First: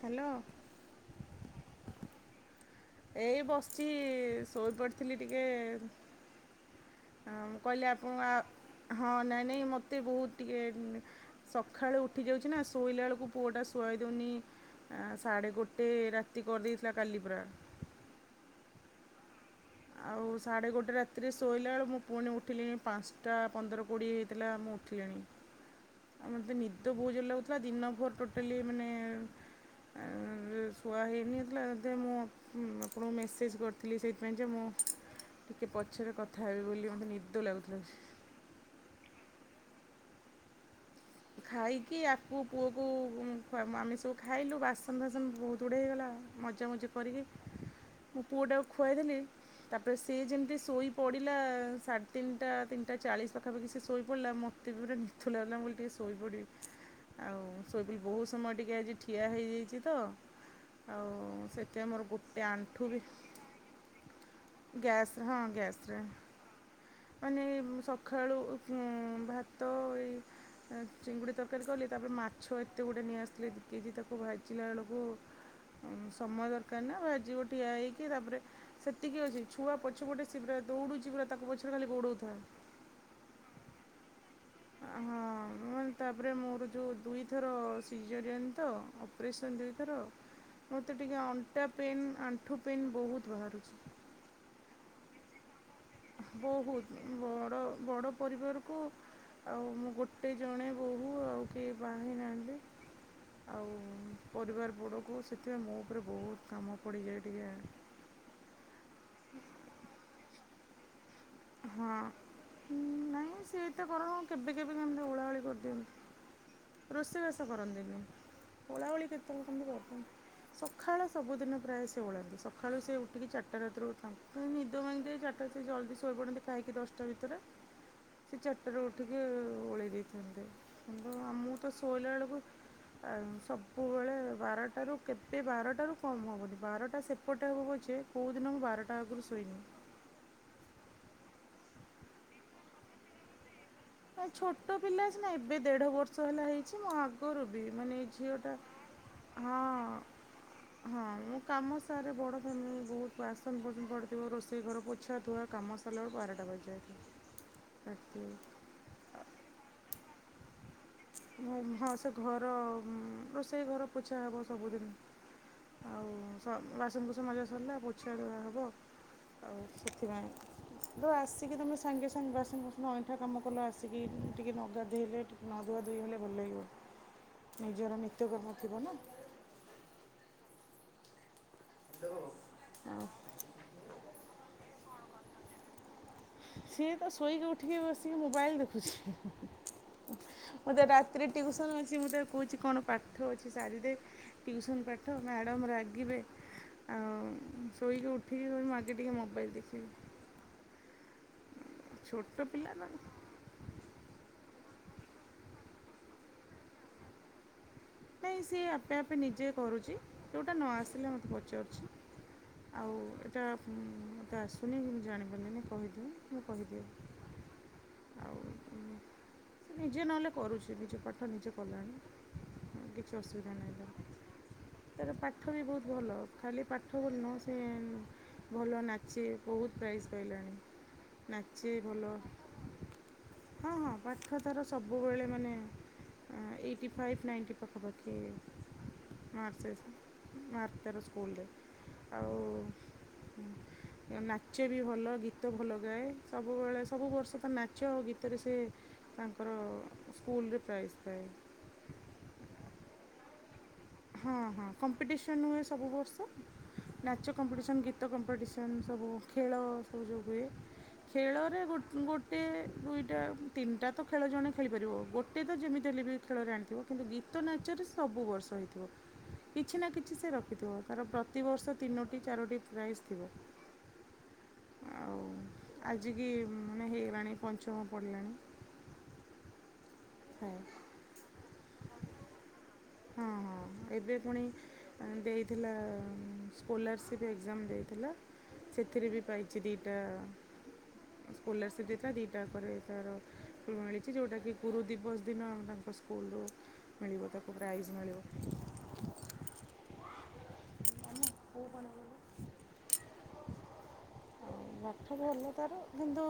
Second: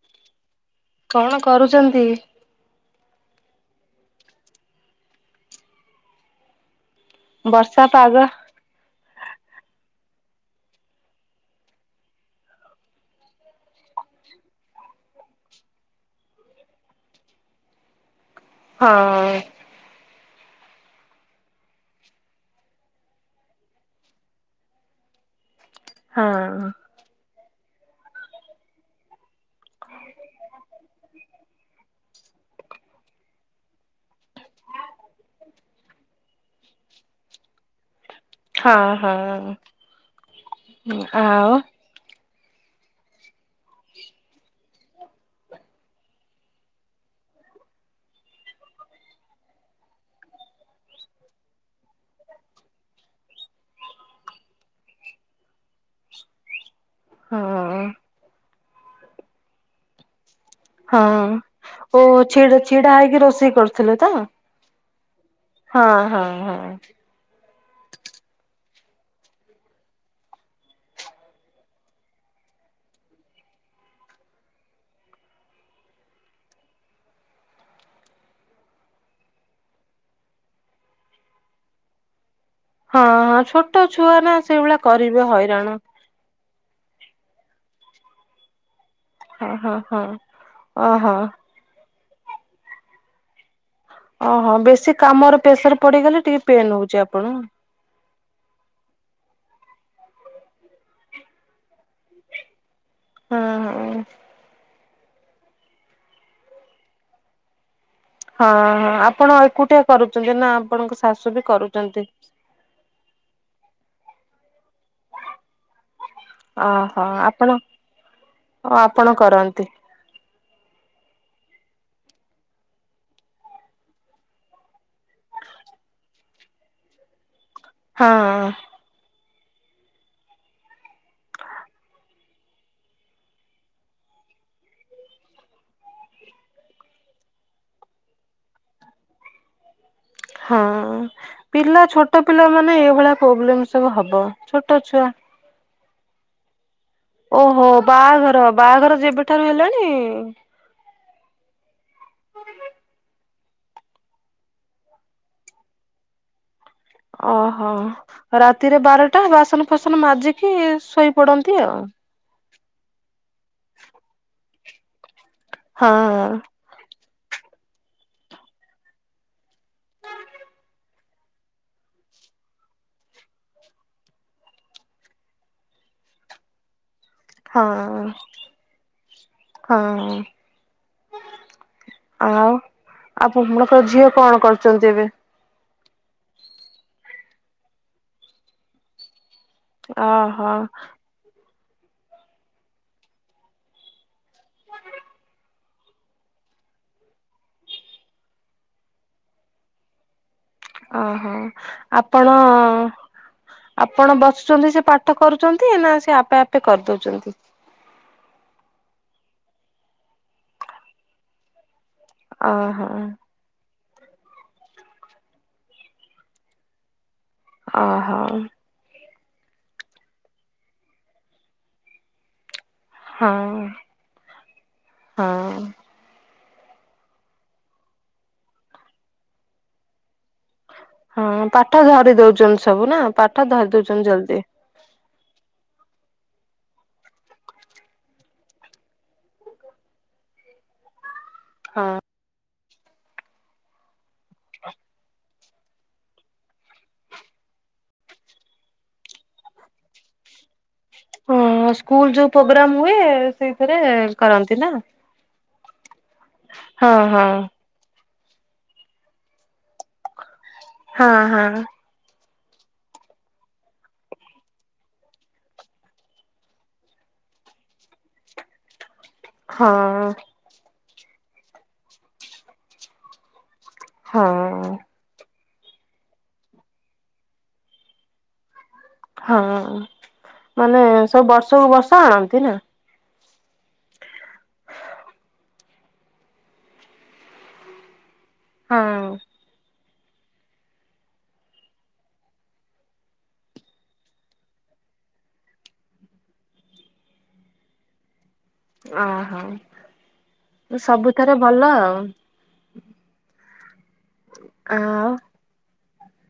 Hello. କଣ କରୁଛନ୍ତି? ଏଇ ବସିଚି ଶୋଇ ପଡ଼ିଥିଲି ଟିକେ। ଆ ମୁଁ କହିଲି ବର୍ଷା ପାଗ ଆପଣ ଆ ହଁ ନାଇଁ ନାଇଁ ମତେ ବୋହୁତ ଟିକେ ସଖାଳୁ ଉଠି ଯାଉଛି ନା ଶୋଇଲା ବେଳକୁ ପୁଅଟା ଶୁଆଇ ଦେଉନି। ଆ ସାଢ଼େ ଗୋଟେ ରାତି କରିଦେଇଥିଲା କାଲି ପୁରା। ହ। ଆଉ ସାଢ଼େ ଗୋଟେ ରାତିରେ ଶୋଇଲା ବେଳେ ମୁଁ ପୁଣି ଉଠିଲିଣି ପାଞ୍ଚଟା ପନ୍ଦର କୋଡ଼ିଏ ହେଇଥିଲା ମୁଁ ଉଠିଲିଣି। ଆ ମତେ ହଁ। ନିଦ ବହୁତ ଜୋର ଲାଗୁଥିଲା ଦିନ ଭର ଟୋଟାଲି ମାନେ ଆ ଶୁଆ ହେଇନିଥିଲା ଏଥି ମୁଁ ଆପଣଙ୍କୁ ମେସେଜ କରିଥିଲି ସେଇଥିପାଇଁ। ଯେ ମୁଁ ଟିକିଏ ପଛରେ କଥା ହେବି ବୋଲି ମୋତେ ନିଦ ଲାଗୁଥିଲା। ହଁ ହଁ ଆଉ କି ଆକୁ ପୁଅକୁ ଆମେ ସବୁ ଖାଇଲୁ ବାସନ ଫାସନ ବୋହୁତୁ ଗୁଡ଼ା ହେଇଗଲା। ମଜାମଜି କରିକି ମୁଁ ପୁଅଟାକୁ ଖୁଆଇଦେଲି। ତାପରେ ସିଏ ଯେମିତି ଶୋଇ ପଡ଼ିଲା ସାଢ଼େ ତିନିଟା ତିନିଟା ଚାଳିଶ ପାଖାପାଖି ସେ ଶୋଇ ପଡ଼ିଲା ମୋ ତେ ବି ପୁରା ନିଦ ଲାଗୁଥିଲା ମୁ କହିଲି ଟିକେ ସୋ ଶୋଇପଡ଼ି ଆଉ ହଁ। ଶୋଇଥିଲି ବହୁତ ସମୟ ଟିକେ ଆଜି ଠିଆ ହେଇଯାଇଛି ତ। ହଁ, ଆଉ ସେଥିପାଇଁ ଓ ମୋର ଗୋଟେ ଛିଡ଼ା ଆଣ୍ଠୁ ଛିଡ଼ା ବି ହେଇକି ରୋଷେଇ କରୁଥିଲେ ତ? ଗ୍ୟାସ୍ ହଁ ଗ୍ୟାସ୍ ରେ। ଓହୋ। ମାନେ ସଖାଳୁ ଭାତ ଏଇ ଏ ଚିଙ୍ଗୁଡ଼ି ତରକାରୀ କଲି, ତାପରେ ମାଛ ଏତେ ଗୁଡ଼େ ନେଇଆସିଥିଲେ ଦି କେଜି ତାକୁ ଭାଜିଲା ବେଳକୁ ସମୟ ଦରକାର ନା, ଭାଜିବ ଠିଆ ହେଇକି ତାପରେ ସେତିକି ଅଛି ଛୁଆ ପଛ ପଟେ ସେ ପୁରା ଦୌଡ଼ୁଛି ପୁରା ତାକୁ ପଛରେ ଖାଲି ଗୋଡ଼ଉଥା। ହଁ, ହଁ ଛୋଟ ଛୁଆ ନା ସେଇଭଳିଆ କରିବେ ହଁ ହଇରାଣ। ମାନେ ତାପରେ ମୋର ଯୋଉ ଦୁଇଥର ସିଜରିଆନ୍ ତ। ହଁ ଅପରେସନ୍ ହଁ ଦୁଇଥର ହଁ। ମୋତେ ଓହୋ ଟିକିଏ ଅଣ୍ଟା ପେନ୍ ଆଣ୍ଠୁ ପେନ୍ ବୋହୁତ ବାହାରୁଚି। ଓହୋ, ବେଶୀ କାମର ପ୍ରେସର ପଡ଼ିଗଲେ ଟିକେ ପେନ୍ ବହୁତ ହଉଛି ଆପଣ। ବଡ଼ ବଡ଼ ପରିବାରକୁ ଆଉ ମୁଁ ଗୋଟେ ଜଣେ ବୋହୂ ଆଉ କିଏ ବାହାହେଇ ନାହାନ୍ତି। ହଁ ଆଉ ହଁ ପରିବାର ବଡ଼କୁ ସେଥିପାଇଁ ମୋ ଓପରେ ବହୁତ କାମ ପଡ଼ିଯାଏ ଟିକେ। ହଁ ହଁ ଆପଣ ଏକୁଟିଆ କରୁଚନ୍ତି ନା ଆପଣଙ୍କ ଶାଶୁ ବି ହଁ, କରୁଛନ୍ତି? ନାଇଁ ସେ ଏତେ କର କେବେ କେବେ କେମିତି ଓଳାଓଳି କରିଦିଅନ୍ତି। ଓହୋ ରୋଷେଇବାଷ ଆପଣ କରନ୍ତିନି ଓ ଓଳା ଓଳି ଆପଣ କେତେବେଳେ କରନ୍ତି କେମିତି କରିଦିଅନ୍ତି। ସଖାଳ ସବୁଦିନ ପ୍ରାୟ ସେ ଓଳାନ୍ତି ସଖାଳୁ ସେ ଉଠିକି ଚାରିଟା ରାତିରୁ ତାଙ୍କ ନିଦ ଭାଙ୍ଗିଯାଏ ଚାର ଟା ସେ ଜଲଦି ଶୋଇ ପଡ଼ନ୍ତି ଖାଇକି ଦଶଟା ଭିତରେ ସେ ହଁ ଚାରିଟାରୁ ଉ ଟିକି ଓଳେଇ ଦେଇଥାନ୍ତି କିନ୍ତୁ ଆ ମୁଁ ତ ଶୋଇଲା ବେଳକୁ ଆଉ ସବୁବେଳେ ବାରଟାରୁ କେବେ ବାରଟାରୁ କମ୍ ହବନି ବାରଟା ସେ ପଟେ ହେବ ପଛେ, କୋଉଦିନ ମୁଁ ବାରଟା ଆଗରୁ ଶୋଇନି। ହଁ ପିଲା ଛୋଟ ପିଲାମାନେ ଏଇଭଳିଆ ପୋବ୍ଲେମ୍ ନାଇ ଛୋଟ ପିଲା ସିନା ଏବେ ଦେଢ଼ ବର୍ଷ ହେଲା ହେଇଛି ମୁଁ ଆଗ କରୁବି ଓହୋ ମାନେ ଏ ଝିଅ ବାହାଘର ଟା, ବାହାଘର ଯେବେଠାରୁ ହେଲାଣି ହଁ। ହଁ ମୁଁ କାମ ସାରେ ବଡ଼ ଫ୍ୟାମିଲି ବହୁତ ବାସନ କୁସନ ପଡିଥିବ ରୋଷେଇ ଘର ପୋଛା ଧୂଆ କାମ ସରିଲା ବେଳକୁ ବାରଟା ବାଜି ଯାଏ। ଓହୋ ରାତିରେ ବାରଟା ବାସନ କୁସନ ମାଜିକି ଶୋଇ ପଡନ୍ତି ଆଉ। ହଁ ସେ ଘର ରୋଷେଇ ଘର ପୋଛା ହବ ସବୁଦିନେ। ଆଉ ହଁ ସ ଵାସନକୁୁସନ ମଜା ସରିଲା ପୋଛା ହ ହବ ଆଉ ସେଥିପାଇଁ। ଠିକି ଆସିକି ତମେ ସାଙ୍ଗେ ସାଙ୍ଗେ ବାସନ କୁସନ ଅଇଁଠା କାମ କଲ ଆସିକି ଟିକେ ନଗାଧେଇଲେ ଟିକେ ନ ଧୁଆ ଧୋଇ ହେଲେ ଭଲ ଲାଗିବ। ହଁ, ନିଜର ନିତ୍ୟକର୍ମ ଥିବ ନା ହଁ। ଆଉ ଆଉ ଆପଣଙ୍କର ଝିଅ କଣ କରୁଚନ୍ତି ଏବେ? ସିଏ ତ ଶୋଇକି ଉଠିକି ବସିକି ମୋବାଇଲ୍ ଦେଖୁଛି। ଅ ହୋ। ମୋତେ ରାତିରେ ଟ୍ୟୁସନ୍ ଅଛି ମୁଁ ତାକୁ କହୁଛି କଣ ପାଠ ଅଛି ସାରିଦେ। ଟ୍ୟୁସନ୍ ପାଠ ମ୍ୟାଡ଼ମ୍ ରାଗିବେ। ଆଉ ଶୋଇକି ଉଠିକି କହିବ ମୁଁ ଆଗେ ଟିକେ ମୋବାଇଲ୍ ଦେଖିବି। ଓହୋ, ଆପଣ ଛୋଟ ପିଲା ନା ଆପଣ ବସୁଚନ୍ତି ସେ ପାଠ କରୁଚନ୍ତି ନା ସେ ଆପେ ଆପେ କରିଦଉଛନ୍ତି? ନାଇଁ, ସିଏ ଆପେ ଆପେ ନିଜେ କରୁଚି ଯେଉଟା ନ ଆସିଲେ ମୋତେ ପଚାରୁଚି। ଓହୋ ଆଉ ଏଟା ହୁଁ ମତେ ଆସୁନି କି ମୁଁ ଜାଣିପାରିଲିନି କହିଦିଅ ମୁଁ କରିଦେଏ। ଅହୋ। ନିଜେ ନହେଲେ କରୁଛି ନିଜ ପାଠ ନିଜେ କଲାଣି। କିଛି ହଁ ଅସୁବିଧା ନାହିଁ ତ ତାର ପାଠ ବି ହଁ। ବହୁତ ଭଲ ଖାଲି ପାଠ ଭଲ ନୁହଁ ସେ ଭଲ ନାଚେ ବହୁତ ପ୍ରାଇଜ୍ ପାଇଲାଣି। ହଁ ନାଚେ ପାଠ ଭଲ ଧରି ଦଉଛନ୍ତି ସବୁ ନା ପାଠ ଧରି ହଁ ହଁ ଦଉଛନ୍ତି ଜଲ୍ଦି ପାଠ ତାର ସବୁବେଳେ ମାନେ ଏଁ ଏଇଟି ଫାଇଭ୍ ନାଇଣ୍ଟି ପଖାପଖି ମାର୍ଚ ମାର୍ତାର ସ୍କୁଲ ରେ। ହଁ। ଆଉ ନାଚେ ବି ଭଲ ଗୀ ଗୀତ ଭଲ ଗାଏ ସବୁବେଳେ ସବୁ ବର୍ଷ ତ ନାଚ ଆ ଗୀତରେ ସେ ତାଙ୍କର ସ୍କୁଲରେ ପ୍ରାଇଜ୍। ପାଏ ହଁ ସ୍କୁଲ ଯୋଉ ପ୍ରୋଗ୍ରାମ ହୁଏ ସେଇଥିରେ। ହଁ କରନ୍ତି ହଁ ନା କମ୍ପିଟିସନ ହୁଏ ସବୁ ବର୍ଷ ହଁ ହଁ। ନାଚ କମ୍ପିଟିସନ୍ ଗୀ ତ କମ୍ପିଟିସନ୍ ସବୁ ଖେଳ ସବୁଯୋଉ ହୁଏ ହଁ ଖେଳରେ ହଁ ଗୋ ଗୋଟେ ଦୁଇଟା ତିନିଟା ତ ଖେଳ ଜଣେ ଖେଳିପାରିବ ଗୋଟେ ତ ଯେମିତି ହେଲେ ବି ଖେଳରେ ଆଣିଥିବ। କିନ୍ତୁ ଗୀତ ନାଚରେ ସବୁ ବର୍ଷ ହେଇଥିବ କିଛି ନା ହଁ କିଛି ସେ ର ରଖିଥିବ ତାର ପ୍ରତିବର୍ଷ ତିନୋଟି ଚାରଟି ପ୍ରାଇଜ୍ ଥିବ। ହଁ। ଆଉ ଆଜିକି ମାନେ ହେଇଗଲାଣି ପଞ୍ଚମ ପଡ଼ିଲାଣି। ହଁ ଥାଏ ମାନେ ସବୁ ବର୍ଷକୁ ବର୍ଷ ଆଣନ୍ତି ନା। ହଁ ହଁ ଏବେ ପୁଣି। ଦେଇଥିଲା ସ୍କୁଲାରସିପ୍ ଏକ୍ଜାମ ଦେଇଥିଲା ସେଥିରେ ହଁ ବି ପାଇ ଛି ଦିଟା। ସ୍କଲାରସିପ୍ ଦେଇଥିଲା ଦୁଇଟା ଙ୍କରେ ତାର ମିଳିଛି ଯେଉଟାକି ଗୁରୁ ଦିବସ ଦିନ ତାଙ୍କ ସ୍ ସ୍କୁଲୁ ରୁ ମିଳିବ ତାକୁ ପ୍ରାଇଜ୍ ମିଳିବ। ଆହା ସବୁଥରେ ଭଲ ଆଉ। ଆଉ ପାଠ ଭଲ ତାର କିନ୍ତୁ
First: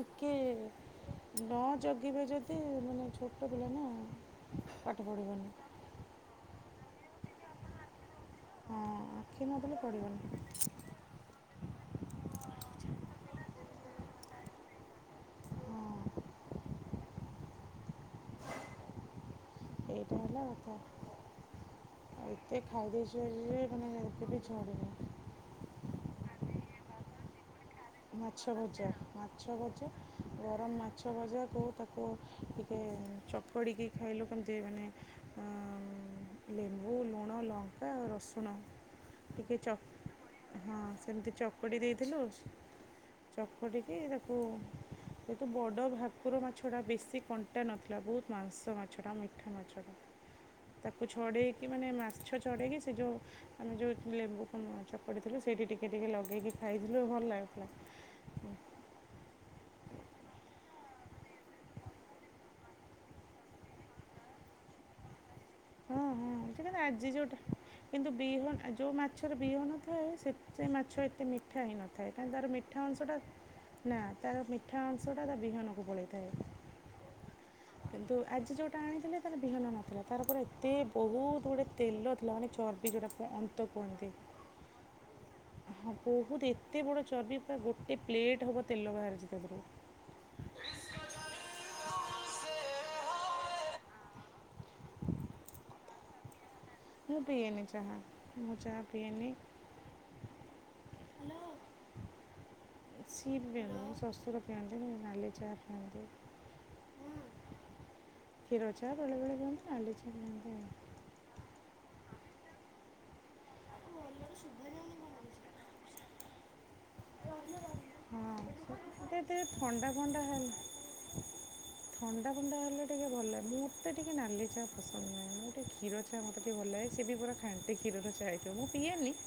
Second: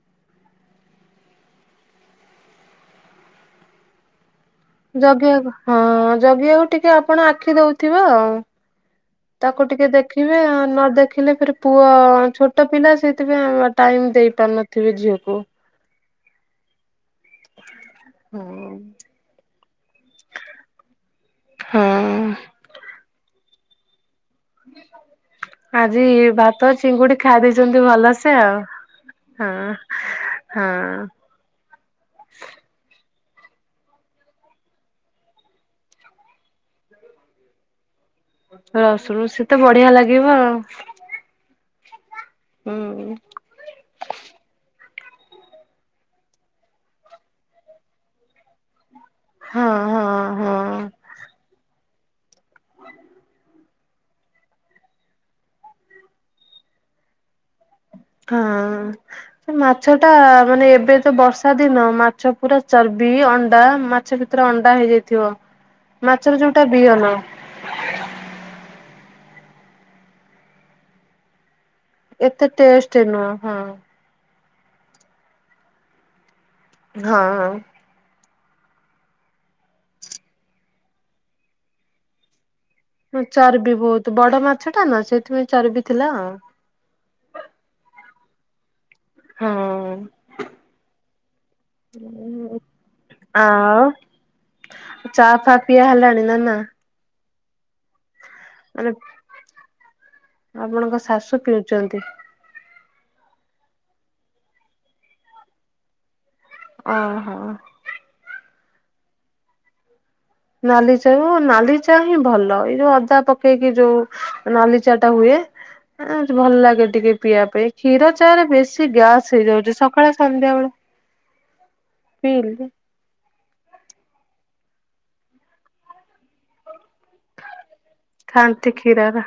ଟିକେ ନ ଜଗିବେ ଯଦି ମାନେ ଛୋଟ ଥିଲା ନା। ପାଠ ପଢ଼ିବନି ଜଗିବାକୁ ହଁ ଜଗିବାକୁ ଟିକେ ଆପଣ ଆଖି ଦଉଥିବ ଆଉ। ହଁ ଆଖି ତାକୁ ନଦେଲେ ଟିକେ ପଢ଼ିବନି ଦେଖିବେ ଆଉ ନ ଦେଖିଲେ ଫେର୍ ପୁଅ ଛୋଟ ପିଲା ସେଇଥିପାଇଁ ଟାଇମ ଦେଇ ପାରୁିନଥିବେ ଝିଅକୁ। ହଁ। ହଁ। ଏଇଟା ହେଲା କଥା ହଁ ଆଉ ଏତେ ଖାଇଦେଇଛୁ ଆଜି ଯେ ମାନେ ଏତେ ବି ଛାଡୁନି ଆଜି ଭାତ ଅଛି ଚିଙ୍ଗୁଡି ଖାଇ ଦେଇେଇଛନ୍ତି ଭଲସେ ମାଛ ଆଉ ଭଜା ହଁ ହଁ। ମଜା କୁ ତାକୁ ଟିକେ ଚକଡ଼ିକି ଖାଇଲୁ କେମିତି ମାନେ ଏ ଲେମ୍ବୁ ଲୁଣ ଲଙ୍କା ରସୁ ରସରୁ ସେ ତ ବଢିଆ ଲାଗିବ ଆଉ। ହଁ ସେମିତି ଚକୁଡ଼ି ଦେଇଥିଲୁ। ହୁଁ। ଚକଟିକି ତାକୁ କେତୁ ବଡ ଭାକୁର ମାଛ ଟା ବେଶୀ କଣ୍ଟା ନଥିଲା ବହୁତ ମାଂସ ମା ମାଛ ଟା ମିଠା ହଁ ମାଛ ଟା ହଁ ହଁ ତାକୁ ଛଡେଇକି ମାନେ ମାଛ ଚଢେଇକି ସେ ଯୋଉ ଆମେ ଯେଉଁ ଲେମ୍ବୁ କୁ ଚକଟିଥିଲୁ ସେଇଠି ଟିକେ ଟିକେ ଲଗକି ଖାଇଥିଲୁ ଭଲ ଲାଗୁଥିଲା। ହୁଁ। ହଁ। ସେ ମାଛ ଟା ମାନେ ଏବେ ତ ବର୍ଷା ଦିନ ମାଛ ପୁରା ଚର୍ବି ଅଣ୍ଡା ମା ମାଛ ଭିତରେ ଅଣ୍ଡା ହେଇଯାଇଥିବ। ହୁଁ ହୁଁ ମାଛର ଯୋଉଟା ସେ କିନ୍ତୁ ବିହନ ଆଜି ଯୋଉଟା କିନ୍ତୁ ବିହ ଯେଉଁ ମାଛର ବିହନଥାଏ ସେତେ ମାଛ ଏତେ ମିଠା ହେଇନଥାଏ। ଥାଏ ତାହାଲେ ଏତେ ତାର ମିଠା ଟେଷ୍ଟ ଅଂଶଟା ନୁହଁ ହଁ ନା ତାର ମିଠା ଅଂଶଟା ତା ବିହନକୁ ପଳେଇଥାଏ। ହଁ ହଁ। କିନ୍ତୁ ଆଜି ଯୋଉଟା ଆଣିଥିଲେ ତାର ବିହନ ନଥିଲା ତାର ପୁରା ଏ ତି ବହୁତ ଗୁଡ଼େ ତେଲ ଥିଲା ମାନେ ଚ ଚର୍ବି ଯୋଉଟାକୁ ଅନ୍ତ ଚର୍ବି ବହୁତ କୁହନ୍ତି। ବଡ ମାଛ ଟା ନା ସେଥିପାଇଁ ଚର୍ବି ହ ଥିଲା ଆଉ ବହୁତ୍ ଏତେ ଏତେ ବଡ଼ ଚର୍ବି ପା ଗୋଟେ ପ୍ଲେଟ୍ ହେବ ତେଲ ବାହାରିଛି ତାଧିରୁ। ହଁ। ଆଉ ଚା ଫା ପିଆ ହେଲାଣି ନା ନା? ମୁ ପିଏନି ଚାହା ମୁଁ ଚାହା ମାନେ ପିଏନି। ଆପଣଙ୍କ ଶାଶୁ ହ୍ୟାଲୋ। ପିଉଛନ୍ତି। ସିଏ ପିଅନ୍ତିନି ମୋ ଶଶୁର ପିଅନ୍ତିନି ନାଲି ଚାହା ପିଅନ୍ତି। ଓହୋ। କ୍ଷୀର ଚା ବେଳେବେଳେ ପିଅନ୍ତୁ ନାଲି ଚା ପିଅନ୍ତି। ଆଉ। ନାଲି ଚା ହ ନାଲି ଚା ହିଁ ଭଲ ଏଇ ଯୋଉ ଅଦା ପ ପକେଇକି ଭଲରେ ଯୋଉ ଶୁଭା ନାଲି ଯାଉନି ଚାହା ଟା କଣ ହୁଏ। ହଉଚି? ଆ ଭଲ ଲାଗେ ଟିକେ ପିଇବା ପାଇଁ କ୍ଷୀର ଚା ହଁ ରେ ଏତେ ବେଶୀ ଏତେ ଗ୍ୟାସ ହେଇଯାଉଛି ଥଣ୍ଡା ସକାଳେ ଫଣ୍ଡା ହେଲେ ସନ୍ଧ୍ୟା ବେଳେ। ଥଣ୍ଡା ଫଣ୍ଡା ପିଇଲି ହେଲେ ଟିକେ ଭଲ ଲାଗେ ମୋତେ ଟିକେ ନାଲି ଚା ପସନ୍ଦ ନୁହେଁ ମୁଁ ଟିକେ କ୍ଷୀର ଚା ମତେ ଟିକେ ଭଲ ଲାଗେ ସିଏବି ପୁରା ଖାଣ୍ଟି କ୍ଷୀରରେ ଯାହେଇଥିବ ମୁଁ ଖାଣ୍ଟି ପିଏନି କ୍ଷୀରର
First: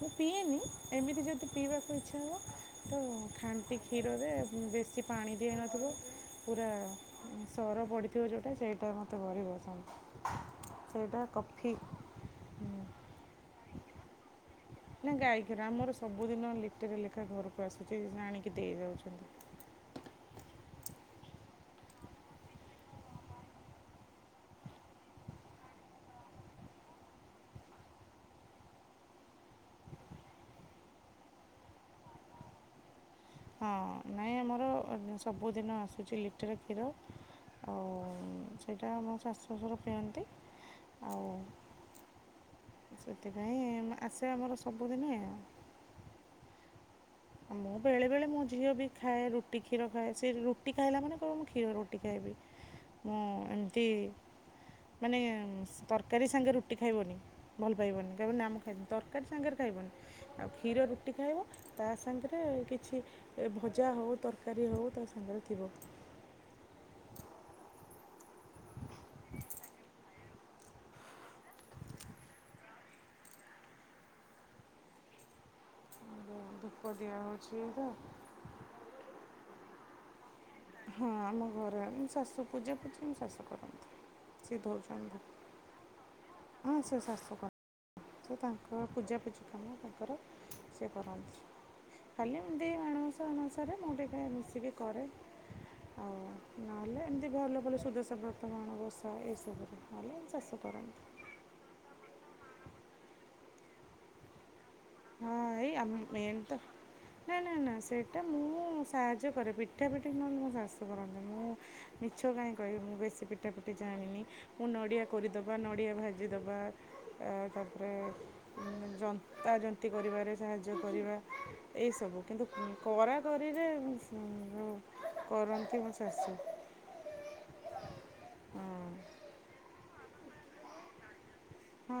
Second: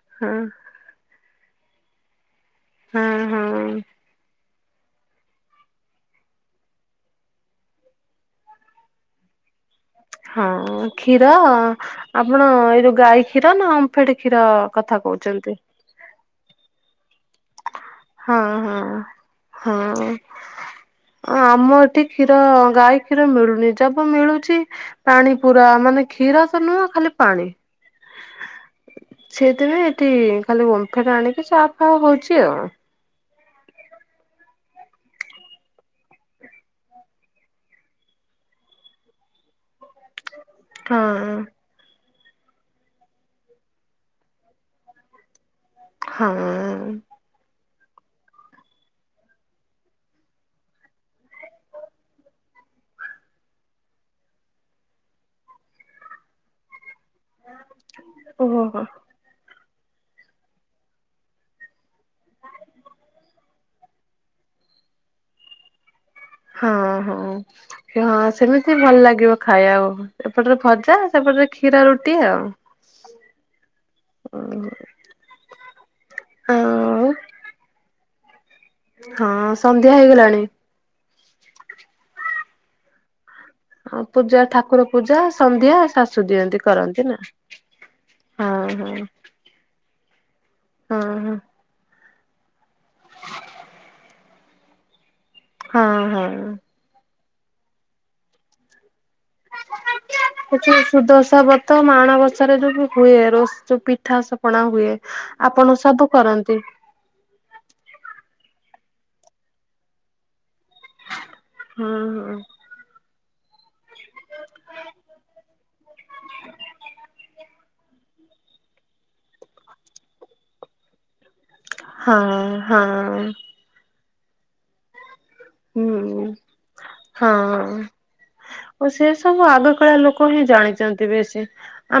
ମୁଁ ହଁ ପିଏନି ଏମିତି ଯଦି ପିଇବାକୁ ଇଚ୍ଛା ହେବ ତ ହଁ ହଁ। ଖାଣ୍ଟି କ୍ଷୀରରେ ବେଶୀ ପାଣି ଦିଆହେଇନଥିବ ପୁରା ସର ପଡ଼ିଥିବ ଯୋଉଟା ସେଇଟା ମୋତେ ଭାରି ପସନ୍ଦ। ହଁ ସେଇଟା କ୍ଷୀର କଫି ଆପଣ ଏଇ ଯୋଉ ଗାଈ କ୍ଷୀର ନା ଓମ୍ଫେଡ କ୍ଷୀର କଥା ନା ଗାଈ କହୁଛନ୍ତି? କ୍ଷୀର ଆମର ସବୁ ଦିନ ଲିଟରେ ଲେଖା ଘରକୁ ଆସୁଛି ଆଣିକି ହଁ ହଁ ଦେଇଯାଉଛନ୍ତି ହଁ। ଆମ ଏଠି କ୍ଷୀର ଗାଈ କ୍ଷୀର ମିଳୁନି ଯବ ମିଳୁଛି ପାଣି ପୁରା ମାନେ କ୍ଷୀର ତ ନୁହଁ ଖାଲି ପାଣି। ସେଇଥିପାଇଁ ଏଠି ଖାଲି ଓମ୍ଫେଡ ଆଣିକି ଚା ଫା ହଉଛି ଆଉ। ହଁ ନାଇଁ ଆମର ସବୁଦିନ ଆସୁଛି ଲିଟରେ କ୍ଷୀର ଆଉ ସେଇଟା ମୋ ଶାଶୁ ଶଶୁର ପିଅନ୍ତି। ଆଉ ହଁ। ସେଥିପାଇଁ ମା ଆସେ ଆମର ସବୁଦିନେ ଆଉ। ହଁ। ମୁଁ ବେଳେବେଳେ ମୋ ଝିଅ ବି ଖାଏ ରୁଟି କ୍ଷୀର ଖାଏ ସେ ରୁଟି ଖାଇଲା ମାନେ କହିବ ମୁଁ କ୍ଷୀର ରୁଟି ଖାଇବି। ମୁଁ ଏମିତି ମାନେ ସ ତରକାରୀ ସାଙ୍ଗେ ରୁଟି ଖାଇବନି ଭଲ ପାଇବନି କହିବ ନା ମୁଁ ଓହୋ ହୋ। ଖାଇବିନି ତର ତରକାରି ସାଙ୍ଗରେ ଖାଇବନି ଆଉ କ୍ଷୀର ରୁଟି ଖାଇବ ତା ସାଙ୍ଗରେ କିଛି ଏ ଭଜା ହେଉ ତରକାରୀ ହେଉ ତା ସାଙ୍ଗରେ ଥିବ। ହଁ ହଁ ହଁ ସେମିତି ଭଲ ଲାଗିବ ଖାଇବାକୁ। ଏପଟରେ ଭଜା ସେପଟରେ କ୍ଷୀର ରୁଟି ଆଉ। ଅଁ ହଁ। ଏ ଯଉ ଧୂପ ଦିଆ ହଉଛି ଏବେ। ହଁ ସନ୍ଧ୍ୟା ହେଇଗଲାଣି। ହଁ ଆମ ଘର ଆଣି ଶାଶୁ ପୂଜା ପୂଜି ମୋ ଶାଶୁ କରନ୍ତି। ହଁ ପୂଜା ସିଏ ଠାକୁର ଧଉଛନ୍ତି ପୂଜା ସନ୍ଧ୍ୟା ଶାଶୁ ଦିଅନ୍ତି ହଁ ସେ କରନ୍ତି ନା? ଶାଶୁ କରନ୍ତି ସେ ତାଙ୍କ ହଁ ହଁ। ପୂଜାପୂଜି କାମ ତାଙ୍କର ସେ ହଁ କରନ୍ତି। ଖାଲି ଏମିତି ମାଣବସା ଓଷାରେ ମୁଁ ଟିକେ ମିଶିକି କରେ ହଁ ଆଉ ହଁ ହଁ। ଉଁ ନହେଲେ ଏମିତି ଭଲ ଭଲ ସୁଦଶା ବ୍ରତ ମାଣବସା ଏସବୁରେ ନହେଲେ ଶାଶୁ ହଉଛି କରନ୍ତି। ସୁଦଶା ବତ ତ ମାଣବଷାରେ ଯୋଉ ବି ହୁଏ ରୋଷ ଯୋଉ ପିଠାସ ପଣା ହୁଏ। ହଁ ଏଇ ଆପଣ ଆମ ସବୁ ମେନ୍ ତ କରନ୍ତି? ନା ନା ନା ସେଇଟା ମୁଁ ସାହାଯ୍ୟ କରେ ପିଠା ପିଠି ନହେଲେ ମୋ ଶାଶୁ କରନ୍ତି ମୁଁ ହଁ ମିଛ ହଁ। କାହିଁ କହିବି ମୁଁ ବେସି ପି ପିଠାପିଠି ଜାଣିନି ମୁଁ ନଡ଼ିଆ କୋରିଦେବା ନଡ଼ିଆ ଭାଜିଦେବା ଆ ତାପ ରେ ଉଁ ଯନ୍ତା ଯନ୍ତୀ କରିବାରେ ସାହାଯ୍ୟ କରିବା। ଏଇସବୁ ହଁ କିନ୍ତୁ ଉଁ ହଁ କରାକିରିରେ ଉଁ କରନ୍ତି ମୋ ହୁଁ ଶାଶୁ। ହଁ ହଁ ଓ ସେ ସବୁ ଆଗ କାଳିଆ ଲୋକ ହିଁ ଜାଣିଛନ୍ତି ବେଶୀ।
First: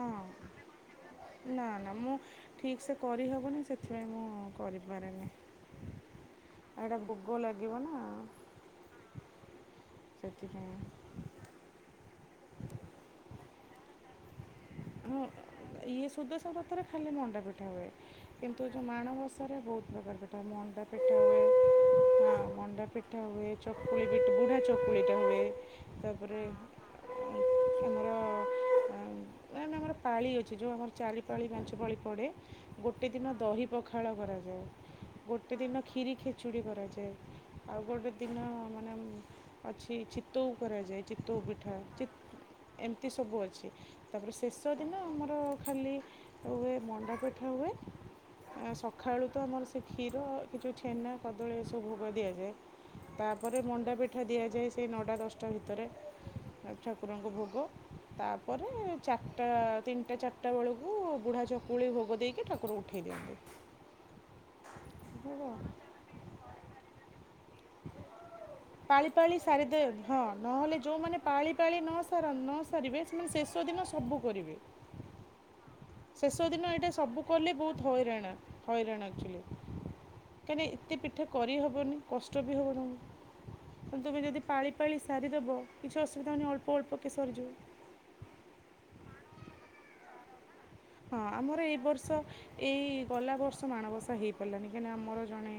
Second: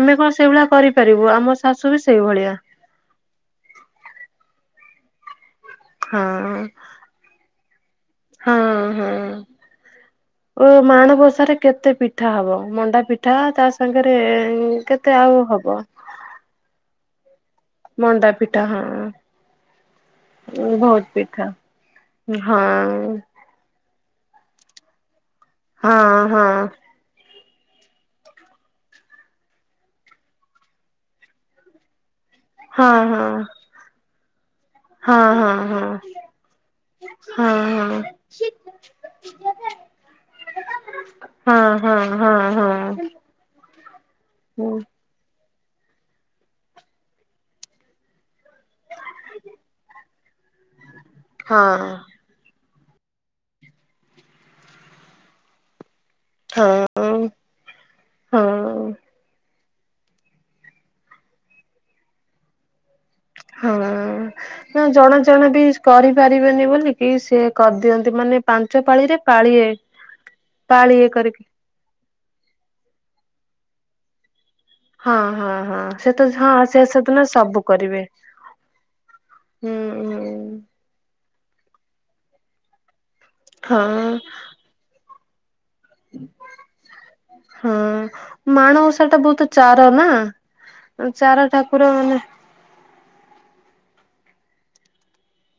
ଆମେ କଣ ସେଇଭଳିଆ କରିପାରିବୁ ଆମ ନା ନା ଶାଶୁ ବି ମୁଁ ସେଇ ଭଳିଆ। ଠିକ୍ ସେ କରିହେବନି ସେଥିପାଇଁ ମୁଁ କରିପାରେନି। ହଁ ଆଉ ଏଇଟା ଭୋଗ ଲାଗିବ ନା ହଁ ହଁ ହଁ। ଓ ସେଥିପାଇଁ ମାଣବସାରେ କେତେ ପିଠା ହବ ମଣ୍ଡା ପିଠା ତା ସାଙ୍ଗରେ କେତେ ହୁଁ ଆଉ ହବ ଇଏ ସୁଦଶା ବ୍ରତରେ ଖାଲି ମଣ୍ଡା ପି ପିଠା ହୁଏ ମଣ୍ଡା ପିଠା କିନ୍ତୁ ଏ ହଁ। ଯୋଉ ମାଣବସାରେ ବହୁତ ପ୍ରକାର ପିଠା ହୁଏ ମଣ୍ଡା ପିଠା ହୁଏ ହଁ। ଚକୁଳି ବି ବୁଢ଼ା ଚକୁଳିଟା ହୁଏ। ହଁ ତାପରେ ହଁ। ମୁ ଏ ଆମର ପାଳି ଅଛି ଯୋଉ ଆମର ଚାରି ପାଳି ପାଞ୍ଚ ପାଳି ପଡ଼େ ହଁ ଗୋଟେ ଦିନ ହଁ ଦହି ପଖାଳ କରାଯାଏ। ଗୋଟେ ଦିନ ହଁ ଖିରି ଖେଚୁଡ଼ି କରାଯାଏ ହଁ ହଁ ଆଉ ହଁ ହଁ। ଗୋଟେ ଦିନ ମାନେ ମ ଅଛି ଚିତୋଉ କରାଯାଏ ଚିତଉ ହଁ ପିଠା ହଁ ଚି ହଁ ହଁ ଏମିତି ସବୁ ଅଛି। ତାପରେ ଶେଷ ହୁଁ ଦିନ ଆମର ଖାଲି ହୁଏ ମଣ୍ଡା ପିଠା ହୁଏ। ଆ ସଖାଳୁ ତ ଆମର ସେ କ୍ଷୀର ଏ ଯୋଉ ଛେନା କଦଳୀ ଏସବୁ ହଁ ଭୋଗ ଦିଆଯାଏ। ତାପରେ ମଣ୍ଡା ପିଠା ଦିଆଯାଏ ସେ ନଅଟା ଦଶଟା ଭିତରେ ଠା ଠାକୁ ଠାକୁରଙ୍କୁ ହଁ। ଭୋଗ ହଁ ତାପରେ ଚାରିଟା ତିନିଟା ଚାରିଟା ବେଳକୁ ବୁଢ଼ା ଚକୁଳି ଭୋଗ ଦେଇକି ଠାକୁର ଉଠେଇ ଦିଅନ୍ତି। ହଁ ନା ଜଣ ହେଲା। ଜଣ ବି କରିପାରିବେନି ବୋଲିକିି ସିଏ କରିଦିଅନ୍ତି ମାନେ ପାଞ୍ଚ ପାଳି ପାଳିରେ ପାଳି ପାଳିଏ ସାରିଦେ ହଁ ନହେଲେ ପାଳିଏ ଯେଉଁମାନେ କରିକି ପାଳି ପାଳି ନ ସାର ନ ସାରିବେ ସେମାନେ ଶେଷ ଦିନ ସବୁ କରିବେ। ହଁ ହଁ ହଁ ସେ ତ ଶେଷ ହଁ ଦିନ ସେ ଏଇଟା ସେଦିନ ସବୁ କଲେ ବହୁତ କରିବେ। ହଇରାଣ ହଇରାଣ ଆକ୍ଚୁଲି। ହୁଁ ହୁଁ କାଲି ଏତେ ପିଠା କରିହବନି କଷ୍ଟ ବି ହବ ତୁମକୁ ମୁ କହିନି ହଁ ତୁମେ ଯଦି ପାଳି ପାଳି ସାରିଦେବ କିଛି ଅସୁବିଧା ହେଉନି ଅଳ୍ପ ଅଳ୍ପକେ ସରିଯିବ ହଁ ମାଣ ଓଷାଟା ବୋହୁତ ଚାର ନା? ଆ ହଁ ଚାର ଆମର ଏଇ ଠାକୁର ବର୍ଷ ନେ ଏଇ ଗଲା ବର୍ଷ ମାଣବସା ହେଇପାରିଲାନି କାହିଁକିନା ଆମର ଜଣେ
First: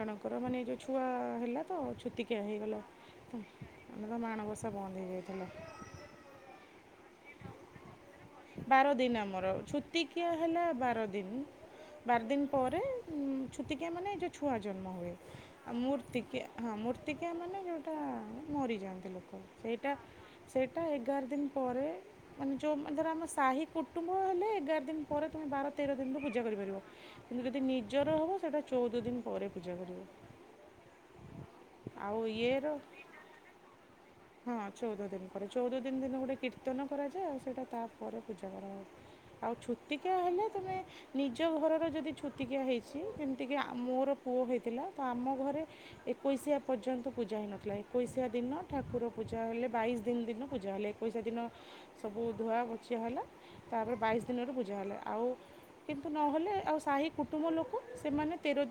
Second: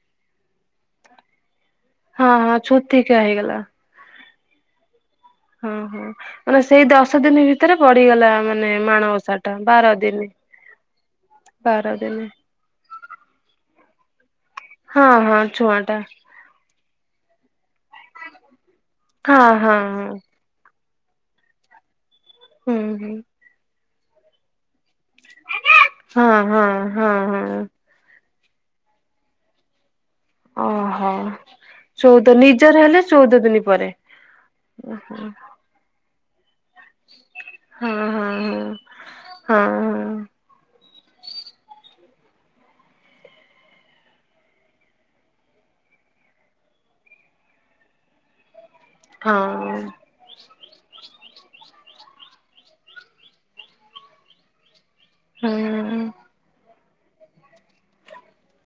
ଜଣଙ୍କର ମାନେ ଏ ଯୋଉ ଛୁଆ ହେଲା ତ ହଁ ଛୁତିକିଆ ହଁ ହେଇଗଲା। ଛୁତିକିଆ ହେଇଗଲା। ଆମର ମାଣବଷା ବନ୍ଦ ହେଇଯାଇଥିଲା। ହଁ ହଁ ମାନେ ସେଇ ଦଶ ଦିନି ଭି ତରେ ପଡ଼ିଗଲା। ମାନେ ବାର ଦିନ ମାଣବସା ଆମର ଟା ବାର ଛୁତିକିିଆ ହେଲା ବାର ଦିନ ବାର ଦିନ ପରେ ଛୁତିକିଆ ମାନେ ଏ ଯୋଉ ଛୁଆ ଜନ୍ମ ହଁ ହୁଏ ହଁ ଆଉ ଛୁଆଁ ଟା ମୂର୍ତ୍ତିକିଆ ହଁ ମୂର୍ତ୍ତିକିଆ ମାନେ ଯୋଉଟା ମରିଯାଆନ୍ତି ଲୋକ ହଁ ହଁ ସେଇଟା ହଁ ସେଇଟା ଏଗାର ଦିନ ପରେ ମାନେ ଯୋଉ ହୁଁ ମାନେ ଧର ହୁଁ। ଆମ ସାହି କୁଟୁମ୍ବ ହେଲେ ଏଗାର ଦିନ ପରେ ତୁମେ ବାର ତେର ଦିନରୁ ହଁ ପୂଜା ହଁ କରିପାରିବ ହଁ କିନ୍ତୁ ହଁ ଯଦି ନି ଜର ହବ ସେଇଟା ଚଉଦ ଦିନ ପରେ ପୂଜା କରିବ। ଓହୋ ଆଉ ଚଉଦ ଇଏର ନିଜର ହେଲେ ଚଉଦ ଦିନ ପରେ ହଁ ଚଉଦ ଦିନ ଓହୋ। ପରେ ଚଉଦ ଦିନ ଦିନ ଗୋଟେ କୀର୍ତନ କରାଯାଏ ଆଉ ସେଇଟା ହଁ ତାପରେ ହଁ ପୂଜା କରାଯାଏ। ଆଉ ହଁ ଛୁତିକା ହେଲେ ତମେ ନିଜ ଘରର ଯଦି ଛୁତିକିଆ ହେଇଛି ଯେମିତିକି ଆ ମୋର ପୁଅ ହେଇଥିଲା ତ ଆମ ଘରେ ଏକୋଇଶିଆ ପର୍ଯ୍ୟନ୍ତ ପୂଜା ହେଇନଥିଲା ଏକୋଇଶିଆ ଦିନ ଠାକୁର ହଁ ପୂଜା ହେଲେ ହଁ। ବାଇଶି ଦିନ ଦିନ ପୂଜା ହେଲେ ଏକୋଇସିଆ ଦିନ ସବୁ ଧୁଆ ଯା ହେଲା ତାପରେ ବାଇଶି ଦିନରୁ ପୂଜା ହେଲା ଆଉ ହଁ କିନ୍ତୁ ନହେଲେ ଆଉ ସାହି କୁଟୁମ୍ବ ଲୋକ ସେମାନେ ତେର